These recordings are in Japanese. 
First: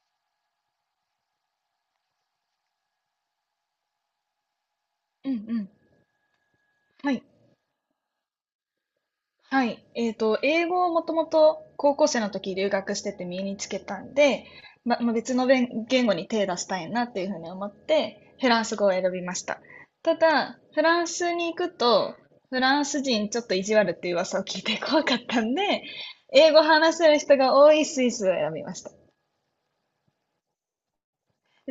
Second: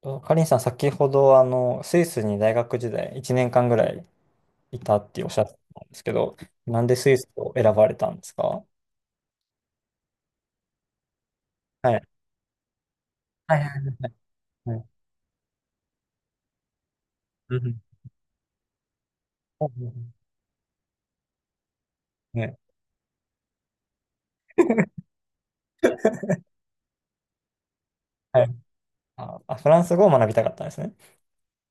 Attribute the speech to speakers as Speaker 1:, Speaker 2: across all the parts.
Speaker 1: とかりんさん、先ほど、スイスに大学時代1年間ぐらいいたってお
Speaker 2: う
Speaker 1: っ
Speaker 2: んう
Speaker 1: しゃって
Speaker 2: ん。
Speaker 1: たんですけど、なんでス
Speaker 2: は
Speaker 1: イ
Speaker 2: い。
Speaker 1: スを選ばれたんですか？
Speaker 2: はい。英語をもともと高
Speaker 1: はい。
Speaker 2: 校生の時留学してて身に
Speaker 1: はい
Speaker 2: つ
Speaker 1: は
Speaker 2: け
Speaker 1: い
Speaker 2: たんで、
Speaker 1: はい。
Speaker 2: まあ別の言語に手出したいなっていうふうに
Speaker 1: う
Speaker 2: 思っ
Speaker 1: ん
Speaker 2: て、フランス語を選びました。
Speaker 1: うん。
Speaker 2: ただ、フランスに行くと、
Speaker 1: ね。
Speaker 2: フランス人ちょっと意地悪っていう噂を聞いて 怖かったんで、英語話せる人が多いスイスを
Speaker 1: は
Speaker 2: 選
Speaker 1: い。
Speaker 2: びました。
Speaker 1: あ、フランス語を学びたかったんですね。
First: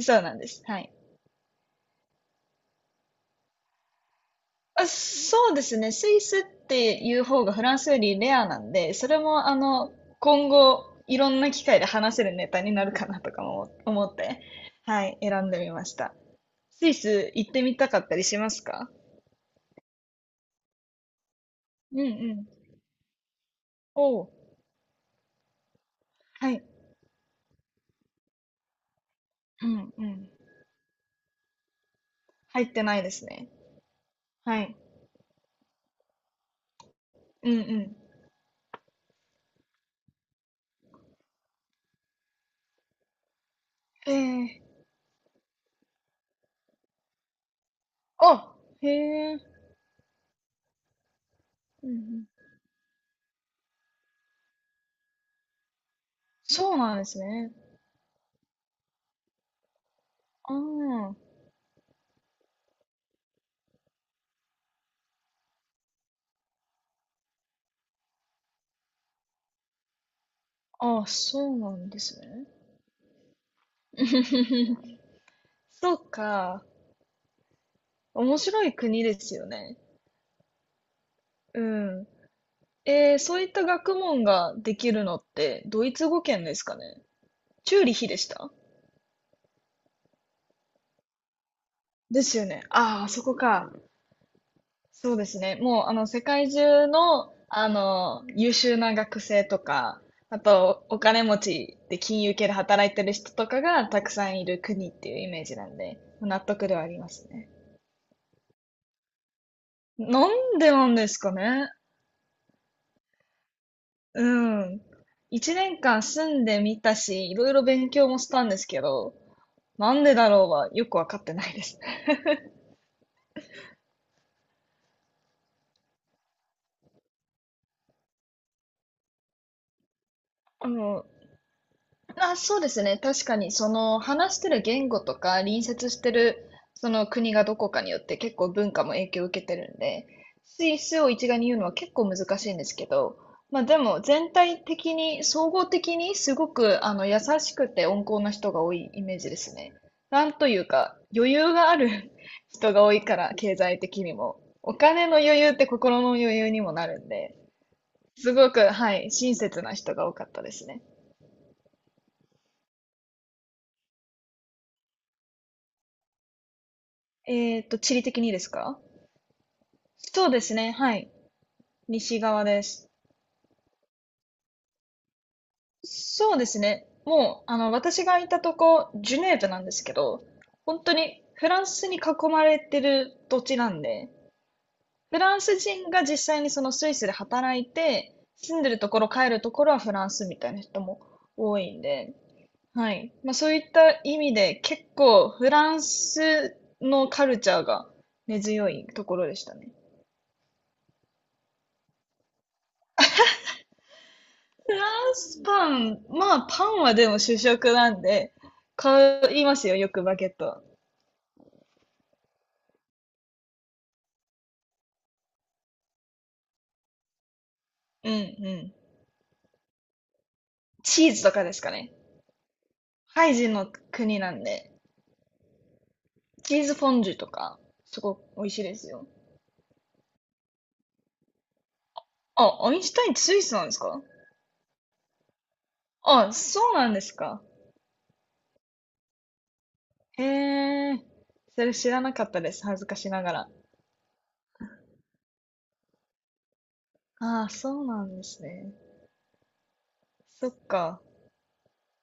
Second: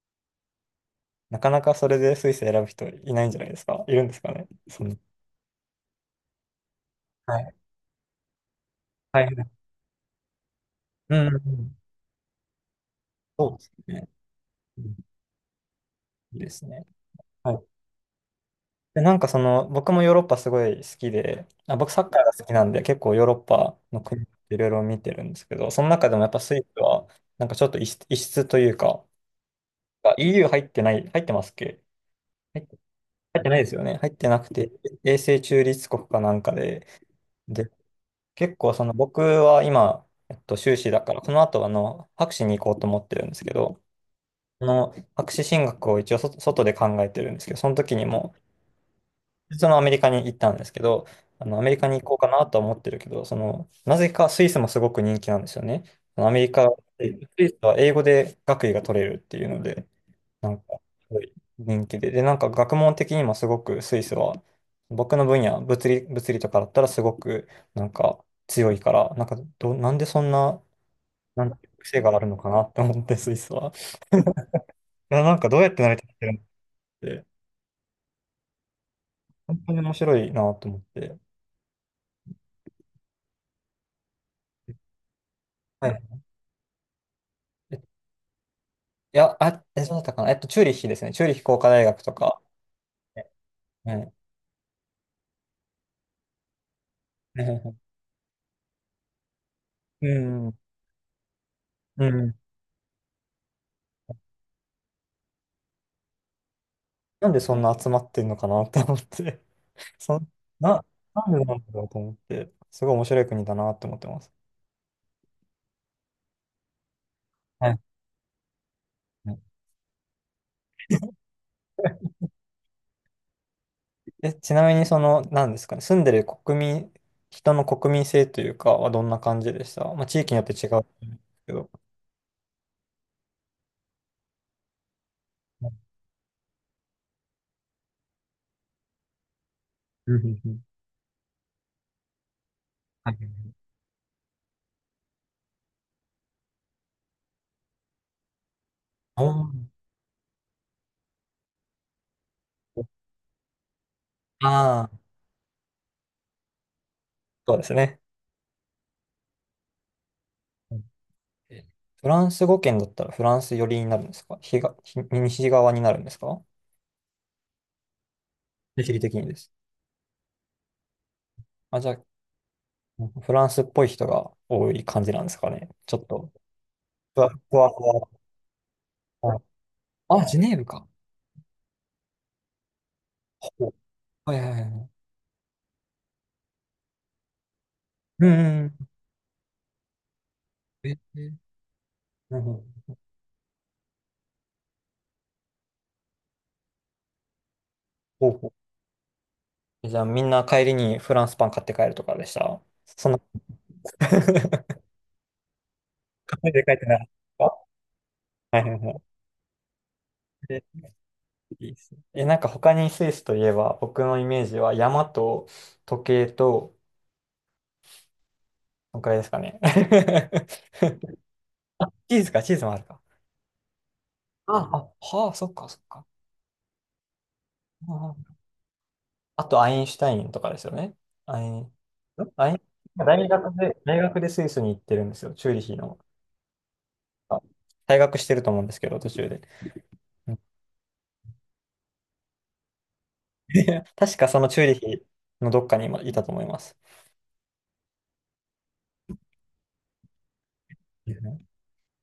Speaker 2: そうなんです。はい。
Speaker 1: なかなかそれでスイス選ぶ人いないんじゃないですか？いるんですかね？
Speaker 2: あ、そうですね。スイスっていう
Speaker 1: は
Speaker 2: 方が
Speaker 1: い。
Speaker 2: フランスよりレアなんで、それ
Speaker 1: はいは
Speaker 2: も
Speaker 1: い。
Speaker 2: 今後
Speaker 1: う
Speaker 2: い
Speaker 1: ん
Speaker 2: ろ
Speaker 1: うんう
Speaker 2: んな機
Speaker 1: ん。
Speaker 2: 会で話せるネタになるかなとか
Speaker 1: そうで
Speaker 2: も
Speaker 1: す
Speaker 2: 思
Speaker 1: ね。
Speaker 2: って、
Speaker 1: うん。
Speaker 2: はい、選んでみました。
Speaker 1: いいですね。
Speaker 2: スイス行
Speaker 1: は
Speaker 2: っ
Speaker 1: い。
Speaker 2: てみたかったりしますか？
Speaker 1: で、なんかその、僕もヨーロッパすごい好きで、あ、僕
Speaker 2: うん
Speaker 1: サッカーが
Speaker 2: う
Speaker 1: 好
Speaker 2: ん。
Speaker 1: きなんで、結構ヨーロッパの
Speaker 2: お
Speaker 1: 国
Speaker 2: う、
Speaker 1: いろいろ見てるんですけど、その中でもやっぱ
Speaker 2: は
Speaker 1: スイ
Speaker 2: い。
Speaker 1: スは、なんかちょっと異質、異質というか、
Speaker 2: うんう
Speaker 1: あ、
Speaker 2: ん。
Speaker 1: EU 入ってない、入ってますっけ？入
Speaker 2: 入
Speaker 1: っ
Speaker 2: っ
Speaker 1: て
Speaker 2: てないです
Speaker 1: 入っ
Speaker 2: ね。
Speaker 1: てないですよね。入ってなく
Speaker 2: は
Speaker 1: て、
Speaker 2: い。
Speaker 1: 永世中立国かなんかで、
Speaker 2: うんう
Speaker 1: で、
Speaker 2: ん。
Speaker 1: 結構その僕は今、修士だから、この後博士に行こうと思ってるんですけど、
Speaker 2: ええ、
Speaker 1: その博士進学を一応外で考えてるんですけど、その時にも、
Speaker 2: あ、へえ。
Speaker 1: そのアメリカに行ったんですけど、アメリ
Speaker 2: う
Speaker 1: カ
Speaker 2: んう
Speaker 1: に行こう
Speaker 2: ん。
Speaker 1: かなとは思ってるけど、その、なぜかスイスもすごく人気なんですよね。そのアメリカ、
Speaker 2: そうなん
Speaker 1: ス
Speaker 2: です
Speaker 1: イ
Speaker 2: ね。
Speaker 1: スは英語で学位が取れるっていうので、なんか、す
Speaker 2: あ
Speaker 1: ごい人気で。で、なんか学問的にもすごくスイスは、僕の分野、物理とかだったらすごく、なんか強いから、なんかなんでそんな、
Speaker 2: あ、あ、
Speaker 1: な
Speaker 2: そ
Speaker 1: ん
Speaker 2: う
Speaker 1: てい
Speaker 2: な
Speaker 1: う
Speaker 2: んで
Speaker 1: 癖が
Speaker 2: す
Speaker 1: あるの
Speaker 2: ね。
Speaker 1: かなって思って、スイスは。いや、なんかどうやって成
Speaker 2: そ
Speaker 1: り
Speaker 2: う
Speaker 1: 立ってるの
Speaker 2: か。
Speaker 1: って、
Speaker 2: 面白い国ですよ
Speaker 1: 本当
Speaker 2: ね。
Speaker 1: に面白いなと思って。
Speaker 2: うん。えー、そういった学問ができるのってド
Speaker 1: は
Speaker 2: イ
Speaker 1: い。
Speaker 2: ツ語圏ですかね。チューリヒでした？
Speaker 1: いや、そうだったかな。チューリッヒですね。チューリッヒ工科大学と
Speaker 2: です
Speaker 1: か。
Speaker 2: よね。ああ、あそこか。
Speaker 1: はい。
Speaker 2: そうですね。もう、世界中の、優秀な学生とか、
Speaker 1: う
Speaker 2: あ
Speaker 1: ん。
Speaker 2: と、お金持ちで
Speaker 1: う
Speaker 2: 金融
Speaker 1: ん。
Speaker 2: 系で働いてる人とかがたくさんいる国っていうイメージなんで、納得ではあります
Speaker 1: なんで
Speaker 2: ね。
Speaker 1: そんな集まってんのかなと思って。そ
Speaker 2: な
Speaker 1: ん、
Speaker 2: んで
Speaker 1: な、
Speaker 2: なんです
Speaker 1: なん
Speaker 2: か
Speaker 1: でなん
Speaker 2: ね。
Speaker 1: だろうと思って。すごい面白い国だなって思ってま
Speaker 2: う
Speaker 1: す。
Speaker 2: ん。一年間住んでみたし、いろいろ
Speaker 1: はい
Speaker 2: 勉強もしたんですけど、
Speaker 1: はい。
Speaker 2: なんでだろうはよくわかってないです。
Speaker 1: え、ちなみにその、なんですかね。住んでる国民、人の国民性というかはどんな感じでした？まあ、地域によって違
Speaker 2: う
Speaker 1: うと思
Speaker 2: ん。
Speaker 1: うんですけど。
Speaker 2: あ、そうですね。確かに、その話してる言語とか、隣
Speaker 1: うん
Speaker 2: 接してるその国がどこかによって結構文化も影響を受けてるんで、
Speaker 1: うんうん。
Speaker 2: スイスを一概に言うのは結構難しいんですけ
Speaker 1: はい
Speaker 2: ど、
Speaker 1: はい。
Speaker 2: まあでも全体的に、総合的にすごく優しくて温厚な人が多いイメー
Speaker 1: あ
Speaker 2: ジです
Speaker 1: ー。
Speaker 2: ね。なんというか、余裕がある 人が多いから、経済的にも。お
Speaker 1: あー、
Speaker 2: 金の余裕って心の余裕にもなるんで、
Speaker 1: そうですね。
Speaker 2: すごく、はい、親切な人が多かったですね。
Speaker 1: え、フランス語圏だったらフランス寄りになるんですか？東、西側になるんですか？
Speaker 2: えーっと、地理的にですか？
Speaker 1: 地理的にです。
Speaker 2: そうですね。はい。
Speaker 1: あ、じゃ
Speaker 2: 西側です。
Speaker 1: あ、フランスっぽい人が多い感じなんですかね。ちょっと、
Speaker 2: そうですね。
Speaker 1: ふわ
Speaker 2: もう、
Speaker 1: ふ
Speaker 2: 私
Speaker 1: わ
Speaker 2: がいたとこ、ジュ
Speaker 1: ふ
Speaker 2: ネ
Speaker 1: わ。
Speaker 2: ーブなんですけど、
Speaker 1: あ、ジュネーブ
Speaker 2: 本
Speaker 1: か。
Speaker 2: 当にフランスに囲まれてる土地
Speaker 1: ほ
Speaker 2: な
Speaker 1: う。
Speaker 2: んで、
Speaker 1: はいはいはいはい。
Speaker 2: フランス人が実際にそのスイスで働いて、
Speaker 1: うん
Speaker 2: 住ん
Speaker 1: う
Speaker 2: でると
Speaker 1: ん。
Speaker 2: ころ、帰るところはフランスみたいな人
Speaker 1: え、
Speaker 2: も
Speaker 1: え、
Speaker 2: 多いんで、
Speaker 1: なるほど。
Speaker 2: はい。まあそういった意味で、結構フランスのカルチャーが
Speaker 1: ほう
Speaker 2: 根
Speaker 1: ほ
Speaker 2: 強いところでしたね。
Speaker 1: う。じゃあ、みんな帰りにフランスパン買って帰るとかでした。そんな、
Speaker 2: フランスパン、まあパ
Speaker 1: 帰っ
Speaker 2: ン
Speaker 1: て
Speaker 2: は
Speaker 1: なかっ
Speaker 2: でも主
Speaker 1: た？
Speaker 2: 食なんで、
Speaker 1: はいはいはい。
Speaker 2: 買いますよ、よくバゲット。
Speaker 1: え、いいですね。え、なんか他にスイスといえば、僕のイメージは山と時計と、
Speaker 2: うんうん。
Speaker 1: そんくらいですかね。
Speaker 2: チーズとかですか
Speaker 1: あ、
Speaker 2: ね。
Speaker 1: チーズか、チーズもあるか。
Speaker 2: ハイジの国なん
Speaker 1: あ、
Speaker 2: で、
Speaker 1: あ、はあ、そっか、そっか。
Speaker 2: チーズフォンデュとか、すご
Speaker 1: あ
Speaker 2: く
Speaker 1: あ。
Speaker 2: 美味しいですよ。
Speaker 1: あと、アインシュタインとかですよね。アイン、んアイン、
Speaker 2: あ、アインシュタインって
Speaker 1: 大
Speaker 2: スイス
Speaker 1: 学
Speaker 2: なんで
Speaker 1: で、
Speaker 2: す
Speaker 1: 大
Speaker 2: か？
Speaker 1: 学でスイスに行ってるんですよ。チューリヒの。
Speaker 2: あ、そうなんですか。
Speaker 1: 退学してると思うんですけど、途中で。
Speaker 2: へ
Speaker 1: うん。
Speaker 2: え、それ知らなかったです、恥ずかしながら。
Speaker 1: 確かそのチューリヒのどっかに今いたと思います。
Speaker 2: ああ、そうなんですね。そっか。
Speaker 1: うん。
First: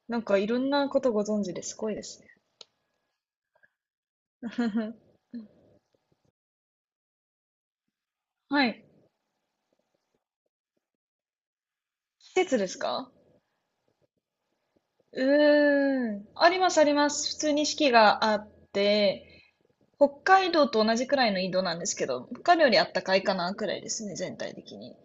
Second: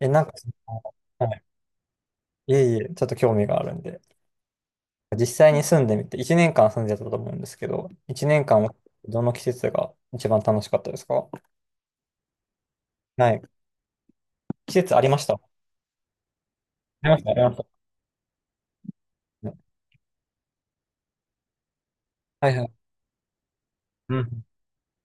Speaker 1: え、
Speaker 2: なん
Speaker 1: なんか
Speaker 2: かい
Speaker 1: そ
Speaker 2: ろんなことご
Speaker 1: の、はい、
Speaker 2: 存知ですごいですね。
Speaker 1: いえいえ、ちょっと興味があるんで。実際に住んでみて、1年間住んでたと思うんですけど、1年
Speaker 2: は
Speaker 1: 間、
Speaker 2: い。
Speaker 1: どの季節が一番楽しかったですか？
Speaker 2: 季節ですか？
Speaker 1: はい。季節ありま
Speaker 2: う
Speaker 1: した。あ
Speaker 2: ーん。あります、ありま
Speaker 1: りまし
Speaker 2: す。
Speaker 1: た、あ
Speaker 2: 普
Speaker 1: りま
Speaker 2: 通
Speaker 1: し
Speaker 2: に四
Speaker 1: た。
Speaker 2: 季があって、北海道と同じくらいの緯度なんですけど、北
Speaker 1: はい
Speaker 2: 海道
Speaker 1: は
Speaker 2: よりあ
Speaker 1: い。
Speaker 2: ったかいかな、くらいですね、
Speaker 1: う
Speaker 2: 全
Speaker 1: ん。
Speaker 2: 体的に。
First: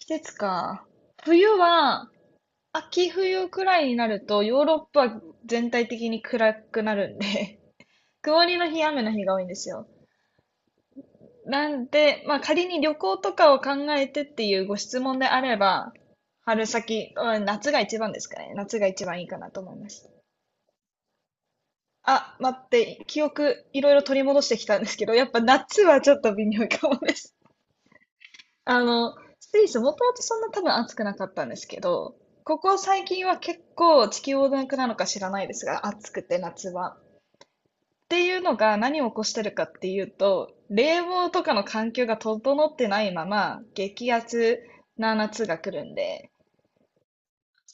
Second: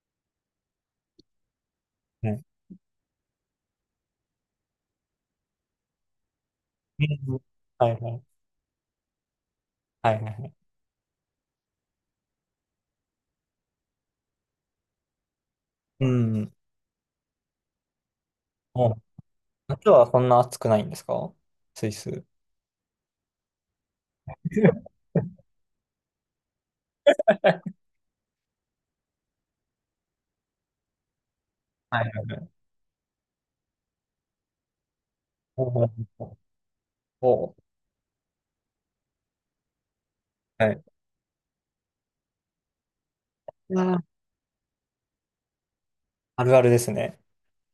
Speaker 2: 季節か。冬は、
Speaker 1: うん。
Speaker 2: 秋冬くらいになると、ヨーロッパは全体的に暗くな
Speaker 1: う
Speaker 2: るん
Speaker 1: ん。
Speaker 2: で
Speaker 1: はい はい。
Speaker 2: 曇りの日、雨の日が多いんですよ。
Speaker 1: はいはいはい。
Speaker 2: なんで、まあ仮に旅行とかを考えてっていうご質問であれば、
Speaker 1: うん。
Speaker 2: 春先、うん夏が一番ですかね。夏が
Speaker 1: もう、
Speaker 2: 一番いいかなと思い
Speaker 1: 夏
Speaker 2: ます。
Speaker 1: はそんな暑くないんですか？スイス。
Speaker 2: あ、待って、記憶いろいろ取り戻してきたんですけど、やっぱ夏はちょっと微妙かもです。スイスもともとそんな多分暑くなかったんですけ
Speaker 1: はいは
Speaker 2: ど、
Speaker 1: いはい。
Speaker 2: ここ最近は結構地球温暖化なのか知らないで
Speaker 1: お
Speaker 2: すが、暑く
Speaker 1: お。
Speaker 2: て夏は。っ
Speaker 1: おー。
Speaker 2: ていうのが何を起こしてるかっていうと、
Speaker 1: はい。
Speaker 2: 冷房とかの環境が整ってないまま
Speaker 1: うわ
Speaker 2: 激
Speaker 1: ー。
Speaker 2: アツな夏が来るんで、
Speaker 1: あるあるですね。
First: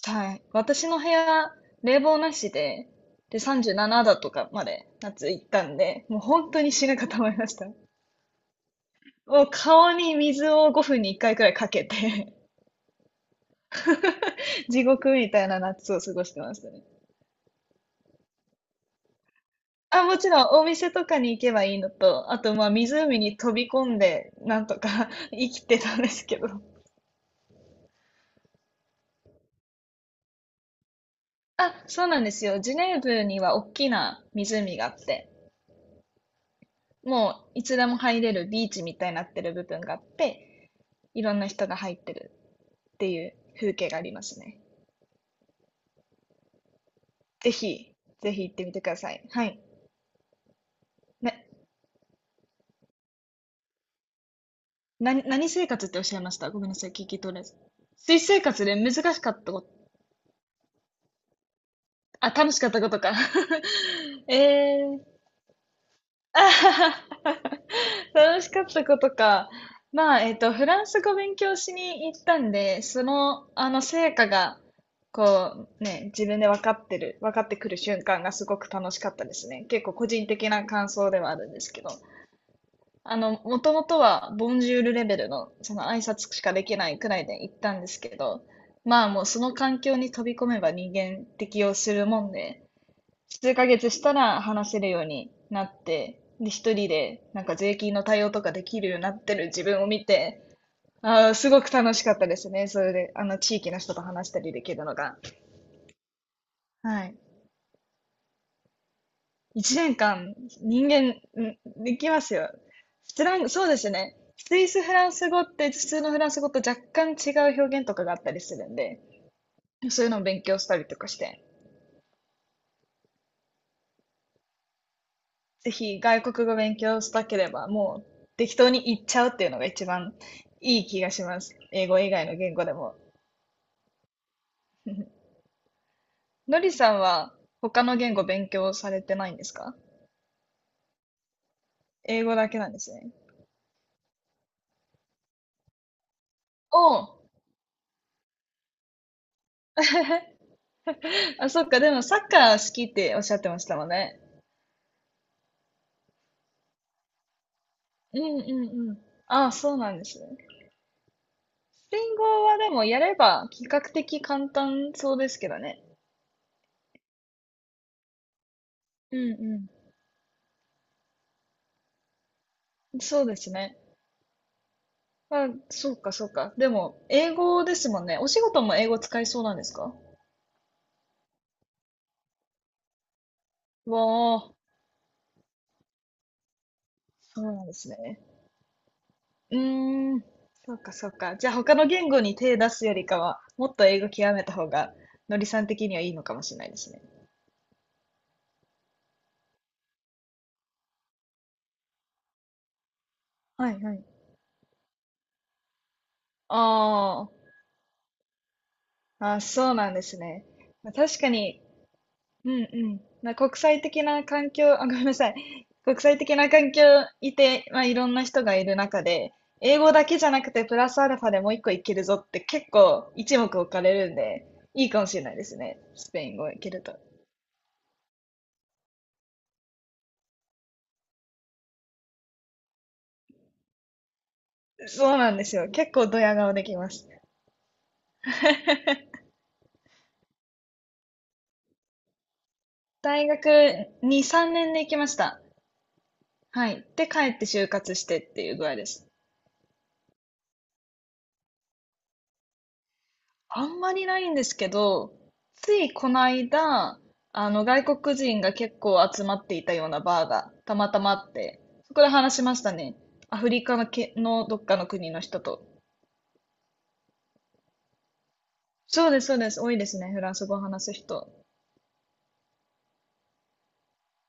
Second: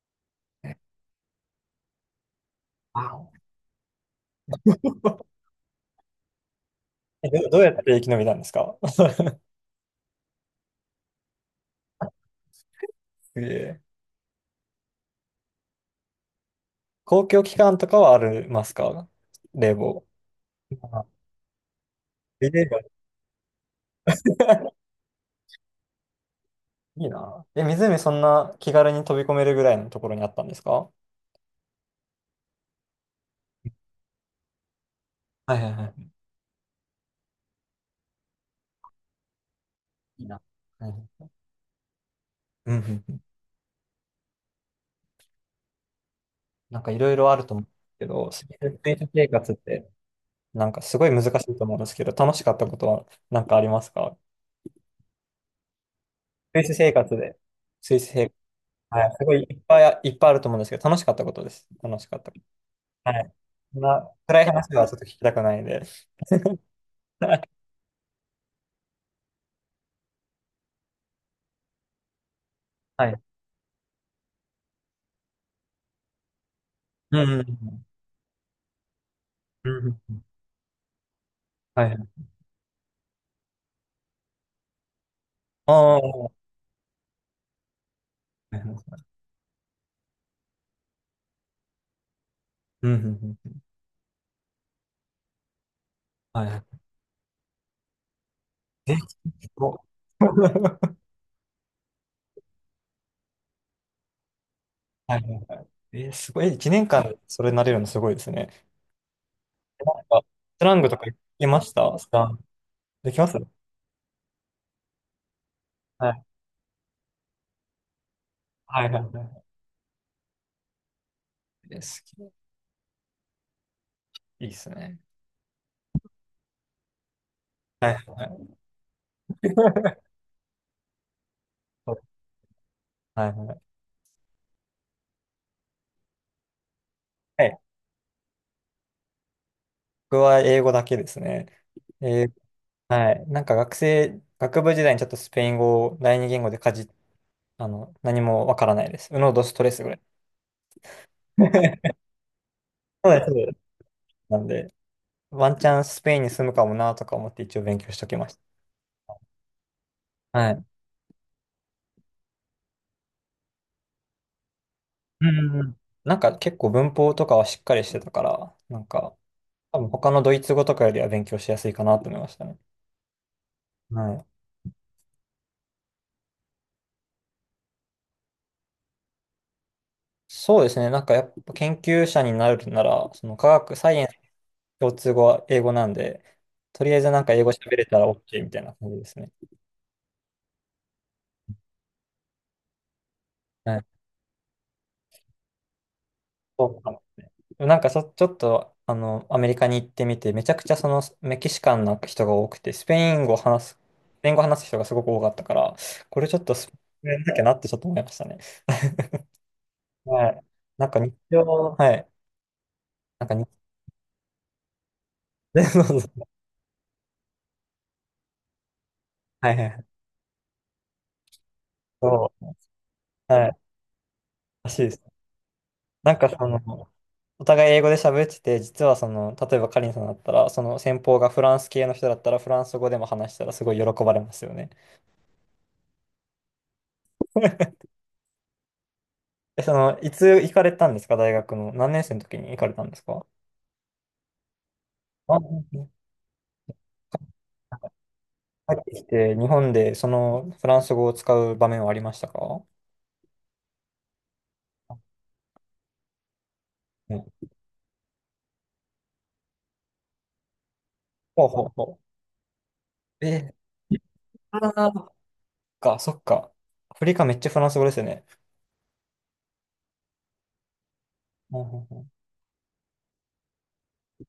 Speaker 2: はい。私の部屋、冷房なしで、
Speaker 1: あお。
Speaker 2: で、37度とかまで夏行っ たんで、もう本当に死ぬかと思
Speaker 1: え、
Speaker 2: いまし
Speaker 1: どう
Speaker 2: た。
Speaker 1: やって生き延びたんですか？
Speaker 2: もう顔に水を5分に1回くらいかけて
Speaker 1: すげえ。
Speaker 2: 地獄みたいな夏を過ごしてましたね。
Speaker 1: 公共機関とかはありますか？冷
Speaker 2: あ、
Speaker 1: 房。
Speaker 2: もちろんお店
Speaker 1: あ、
Speaker 2: とかに行けばいいのと、あ
Speaker 1: 冷
Speaker 2: とまあ
Speaker 1: 房。
Speaker 2: 湖に飛び込んでなんとか 生きてたんですけど。
Speaker 1: いいな。え、湖そんな気軽に飛び込めるぐらいのところにあったんですか？は
Speaker 2: あ、そうなんですよ。ジュネーブには大きな湖があって、
Speaker 1: いはいはい。
Speaker 2: もういつでも入れるビーチみたいになってる部分があっ
Speaker 1: いいな。
Speaker 2: て、
Speaker 1: は
Speaker 2: い
Speaker 1: い。
Speaker 2: ろんな人が入ってる。
Speaker 1: うんう
Speaker 2: っ
Speaker 1: ん
Speaker 2: て
Speaker 1: うん。
Speaker 2: いう風景がありますね。
Speaker 1: なんかいろいろある
Speaker 2: ぜ
Speaker 1: と思うんで
Speaker 2: ひ、
Speaker 1: すけど、
Speaker 2: ぜ
Speaker 1: ス
Speaker 2: ひ行ってみてくだ
Speaker 1: イス
Speaker 2: さい。
Speaker 1: 生
Speaker 2: は
Speaker 1: 活っ
Speaker 2: い。
Speaker 1: て、なんかすごい難し
Speaker 2: な、
Speaker 1: いと思うんですけど、楽しかったことはなんかありますか？
Speaker 2: 何生活っておっしゃいました？ご
Speaker 1: スイ
Speaker 2: めん
Speaker 1: ス
Speaker 2: なさい、
Speaker 1: 生
Speaker 2: 聞
Speaker 1: 活
Speaker 2: き取
Speaker 1: で。
Speaker 2: れず。
Speaker 1: スイス
Speaker 2: 水
Speaker 1: 生活。
Speaker 2: 生活で難
Speaker 1: はい、
Speaker 2: し
Speaker 1: す
Speaker 2: か
Speaker 1: ご
Speaker 2: っ
Speaker 1: い
Speaker 2: たこと、
Speaker 1: いっぱいあると思うんですけど、楽しかったことです。楽しかっ
Speaker 2: あ、
Speaker 1: たこ
Speaker 2: 楽しかったこと
Speaker 1: と。
Speaker 2: か。
Speaker 1: はい。そんな 暗い話
Speaker 2: え
Speaker 1: はちょっと
Speaker 2: ー、
Speaker 1: 聞きたくないんで。
Speaker 2: あははは 楽しかったことか。まあ、フランス語勉強しに行ったんで、
Speaker 1: はい。
Speaker 2: 成果が、こう、ね、自分で分かって
Speaker 1: う
Speaker 2: る、
Speaker 1: ん
Speaker 2: 分
Speaker 1: うん
Speaker 2: か
Speaker 1: う
Speaker 2: ってくる
Speaker 1: ん。
Speaker 2: 瞬間がすごく楽しかったですね。
Speaker 1: うん
Speaker 2: 結
Speaker 1: う
Speaker 2: 構
Speaker 1: ん
Speaker 2: 個
Speaker 1: うん。
Speaker 2: 人的な感想ではあるんですけ
Speaker 1: はい
Speaker 2: ど。
Speaker 1: はい。
Speaker 2: もともとは、ボンジュールレベルの、
Speaker 1: あ
Speaker 2: その挨
Speaker 1: あ。は
Speaker 2: 拶しかできないくらいで行ったんですけど、
Speaker 1: いはい。
Speaker 2: まあもうその環境に飛び込めば人間適応するもんで、
Speaker 1: うんうんう
Speaker 2: 数
Speaker 1: ん。
Speaker 2: ヶ月したら話せるようになって、
Speaker 1: はい
Speaker 2: で、
Speaker 1: は
Speaker 2: 一
Speaker 1: い。
Speaker 2: 人で、なんか税金の対応とかできる
Speaker 1: え、
Speaker 2: ようにな
Speaker 1: す
Speaker 2: ってる自
Speaker 1: ごい。
Speaker 2: 分を見て、ああ、すごく楽しかったですね。それで、地域の人と話したりできるのが。
Speaker 1: はいはいはい。え、すごい。1年
Speaker 2: は
Speaker 1: 間
Speaker 2: い。
Speaker 1: それになれるのすごいですね。
Speaker 2: 一年
Speaker 1: なんか、
Speaker 2: 間、
Speaker 1: スラン
Speaker 2: 人
Speaker 1: グとか言
Speaker 2: 間、
Speaker 1: っ
Speaker 2: う
Speaker 1: てまし
Speaker 2: んで
Speaker 1: た？ス
Speaker 2: きま
Speaker 1: ラン
Speaker 2: す
Speaker 1: グ。
Speaker 2: よ。
Speaker 1: でき
Speaker 2: フ
Speaker 1: ま
Speaker 2: ラ
Speaker 1: す？
Speaker 2: ン、そうですね。スイスフランス語って普通
Speaker 1: は
Speaker 2: のフ
Speaker 1: い。
Speaker 2: ランス語と若干違う表現とかがあったりするん
Speaker 1: はいは
Speaker 2: で、
Speaker 1: いは
Speaker 2: そういうのを勉強したりとかして、
Speaker 1: い。です。いいですね。
Speaker 2: ぜひ外国語勉強したければ、
Speaker 1: はいは
Speaker 2: もう
Speaker 1: いは
Speaker 2: 適
Speaker 1: い。
Speaker 2: 当に言っちゃうっていうのが一 番いい気がします。英
Speaker 1: そ
Speaker 2: 語
Speaker 1: う。
Speaker 2: 以外の言語でも。
Speaker 1: はいはい。
Speaker 2: のりさんは
Speaker 1: はい。
Speaker 2: 他の言語勉強されてないんですか？
Speaker 1: 僕は英語だけですね。
Speaker 2: 英
Speaker 1: えー。
Speaker 2: 語だけなんですね。
Speaker 1: はい。なんか学生、学部時代にちょっとスペイン語を第二言語で
Speaker 2: おう、
Speaker 1: 何もわからないです。ウノドストレスぐらい。
Speaker 2: あ、そっ か、で
Speaker 1: そ
Speaker 2: もサッカー好きっ
Speaker 1: う
Speaker 2: て
Speaker 1: で
Speaker 2: おっ
Speaker 1: す。そ
Speaker 2: し
Speaker 1: う
Speaker 2: ゃって
Speaker 1: です。
Speaker 2: ましたもんね。
Speaker 1: なんで、ワンチャンスペインに住むかもなとか思って一応勉強しとき
Speaker 2: うん
Speaker 1: まし
Speaker 2: うんうん。ああ、そうなんですね。
Speaker 1: た。はい。
Speaker 2: スペイン語はでもやれば比較的簡単そう
Speaker 1: う
Speaker 2: です
Speaker 1: ん
Speaker 2: け
Speaker 1: うん
Speaker 2: ど
Speaker 1: うん。
Speaker 2: ね。
Speaker 1: なんか結構文法とかはしっかりしてたから、なんか、
Speaker 2: うん
Speaker 1: 多分他のドイツ語とかよりは勉強しやすいかなと思いましたね。
Speaker 2: うん。そうですね。
Speaker 1: はい。
Speaker 2: あ、そうかそうか。でも、英語ですもんね。お仕事も英語使いそうなんですか？
Speaker 1: そうですね。なんかやっぱ研究者になるなら、その科学、サイ
Speaker 2: わ
Speaker 1: エンス
Speaker 2: あ、
Speaker 1: 共通語は英語なんで、とりあえずなんか
Speaker 2: そ
Speaker 1: 英語
Speaker 2: うなん
Speaker 1: 喋
Speaker 2: で
Speaker 1: れ
Speaker 2: す
Speaker 1: たら
Speaker 2: ね。
Speaker 1: OK みたいな感じですね。
Speaker 2: うーん。そうかそうか。じゃあ他の言語に手出すよりかは、もっ
Speaker 1: は
Speaker 2: と
Speaker 1: い。
Speaker 2: 英語極めた方が、のりさん的にはいいのかもしれな
Speaker 1: そ
Speaker 2: いで
Speaker 1: う
Speaker 2: す
Speaker 1: か
Speaker 2: ね。
Speaker 1: もね。なんかそ、ちょっと、アメリカに行ってみて、めちゃくちゃそのメキシカンな人が多くて、
Speaker 2: はいはい。
Speaker 1: スペイン語話す人がすごく多かったから、これちょっと
Speaker 2: あ
Speaker 1: スペイン語やんな
Speaker 2: ー、
Speaker 1: きゃなってちょっと思いましたね。
Speaker 2: あ、そうなんです
Speaker 1: はい。
Speaker 2: ね。
Speaker 1: な
Speaker 2: ま
Speaker 1: ん
Speaker 2: あ
Speaker 1: か日
Speaker 2: 確か
Speaker 1: 常、
Speaker 2: に
Speaker 1: はい。
Speaker 2: うんうん。
Speaker 1: なん
Speaker 2: ま
Speaker 1: か
Speaker 2: あ、
Speaker 1: 日。
Speaker 2: 国際的な環境、あ、ごめんなさい。国際的な環境いて、まあ、いろんな人がいる中で、
Speaker 1: はいはいは
Speaker 2: 英語
Speaker 1: い。
Speaker 2: だけじゃなくてプラスアルファでもう一個いけるぞっ
Speaker 1: そ
Speaker 2: て
Speaker 1: う、
Speaker 2: 結構一目
Speaker 1: はい、
Speaker 2: 置かれるんで、
Speaker 1: らしい
Speaker 2: いい
Speaker 1: で
Speaker 2: か
Speaker 1: す。
Speaker 2: もしれないですね。ス
Speaker 1: なん
Speaker 2: ペ
Speaker 1: か
Speaker 2: イン
Speaker 1: そ
Speaker 2: 語い
Speaker 1: の、
Speaker 2: けると。
Speaker 1: お互い英語で喋ってて、実はその、例えばカリンさんだったら、その先方がフランス系の人だったら、フランス語でも話したらすごい喜ばれますよね。
Speaker 2: そうなんですよ。結構ドヤ顔できます。
Speaker 1: え、その、いつ行かれたんですか？大学の。何年生の時に行かれたんですか？
Speaker 2: 大学2、3年で行きまし
Speaker 1: あ、
Speaker 2: た。
Speaker 1: うんうん。
Speaker 2: はい。で、帰って就活してっていう具
Speaker 1: 帰
Speaker 2: 合
Speaker 1: っ
Speaker 2: で
Speaker 1: てき
Speaker 2: す。
Speaker 1: て、日本でそのフランス語を使う場面はありましたか？
Speaker 2: あんまりないんですけど、ついこの間、
Speaker 1: うん。
Speaker 2: あの外国人が結構集まっていたようなバーがたまたまあっ
Speaker 1: ほう
Speaker 2: て、
Speaker 1: ほう
Speaker 2: そ
Speaker 1: ほ
Speaker 2: こで話しましたね。
Speaker 1: う。
Speaker 2: アフ
Speaker 1: え
Speaker 2: リカの
Speaker 1: ー、
Speaker 2: け、のど
Speaker 1: あ
Speaker 2: っかの
Speaker 1: あ、そ
Speaker 2: 国
Speaker 1: っ
Speaker 2: の人と。
Speaker 1: か、そっか。アフリカめっちゃフランス語ですよね。
Speaker 2: そうです、そうです。多いですね。フランス語を話す人。
Speaker 1: うんうんうん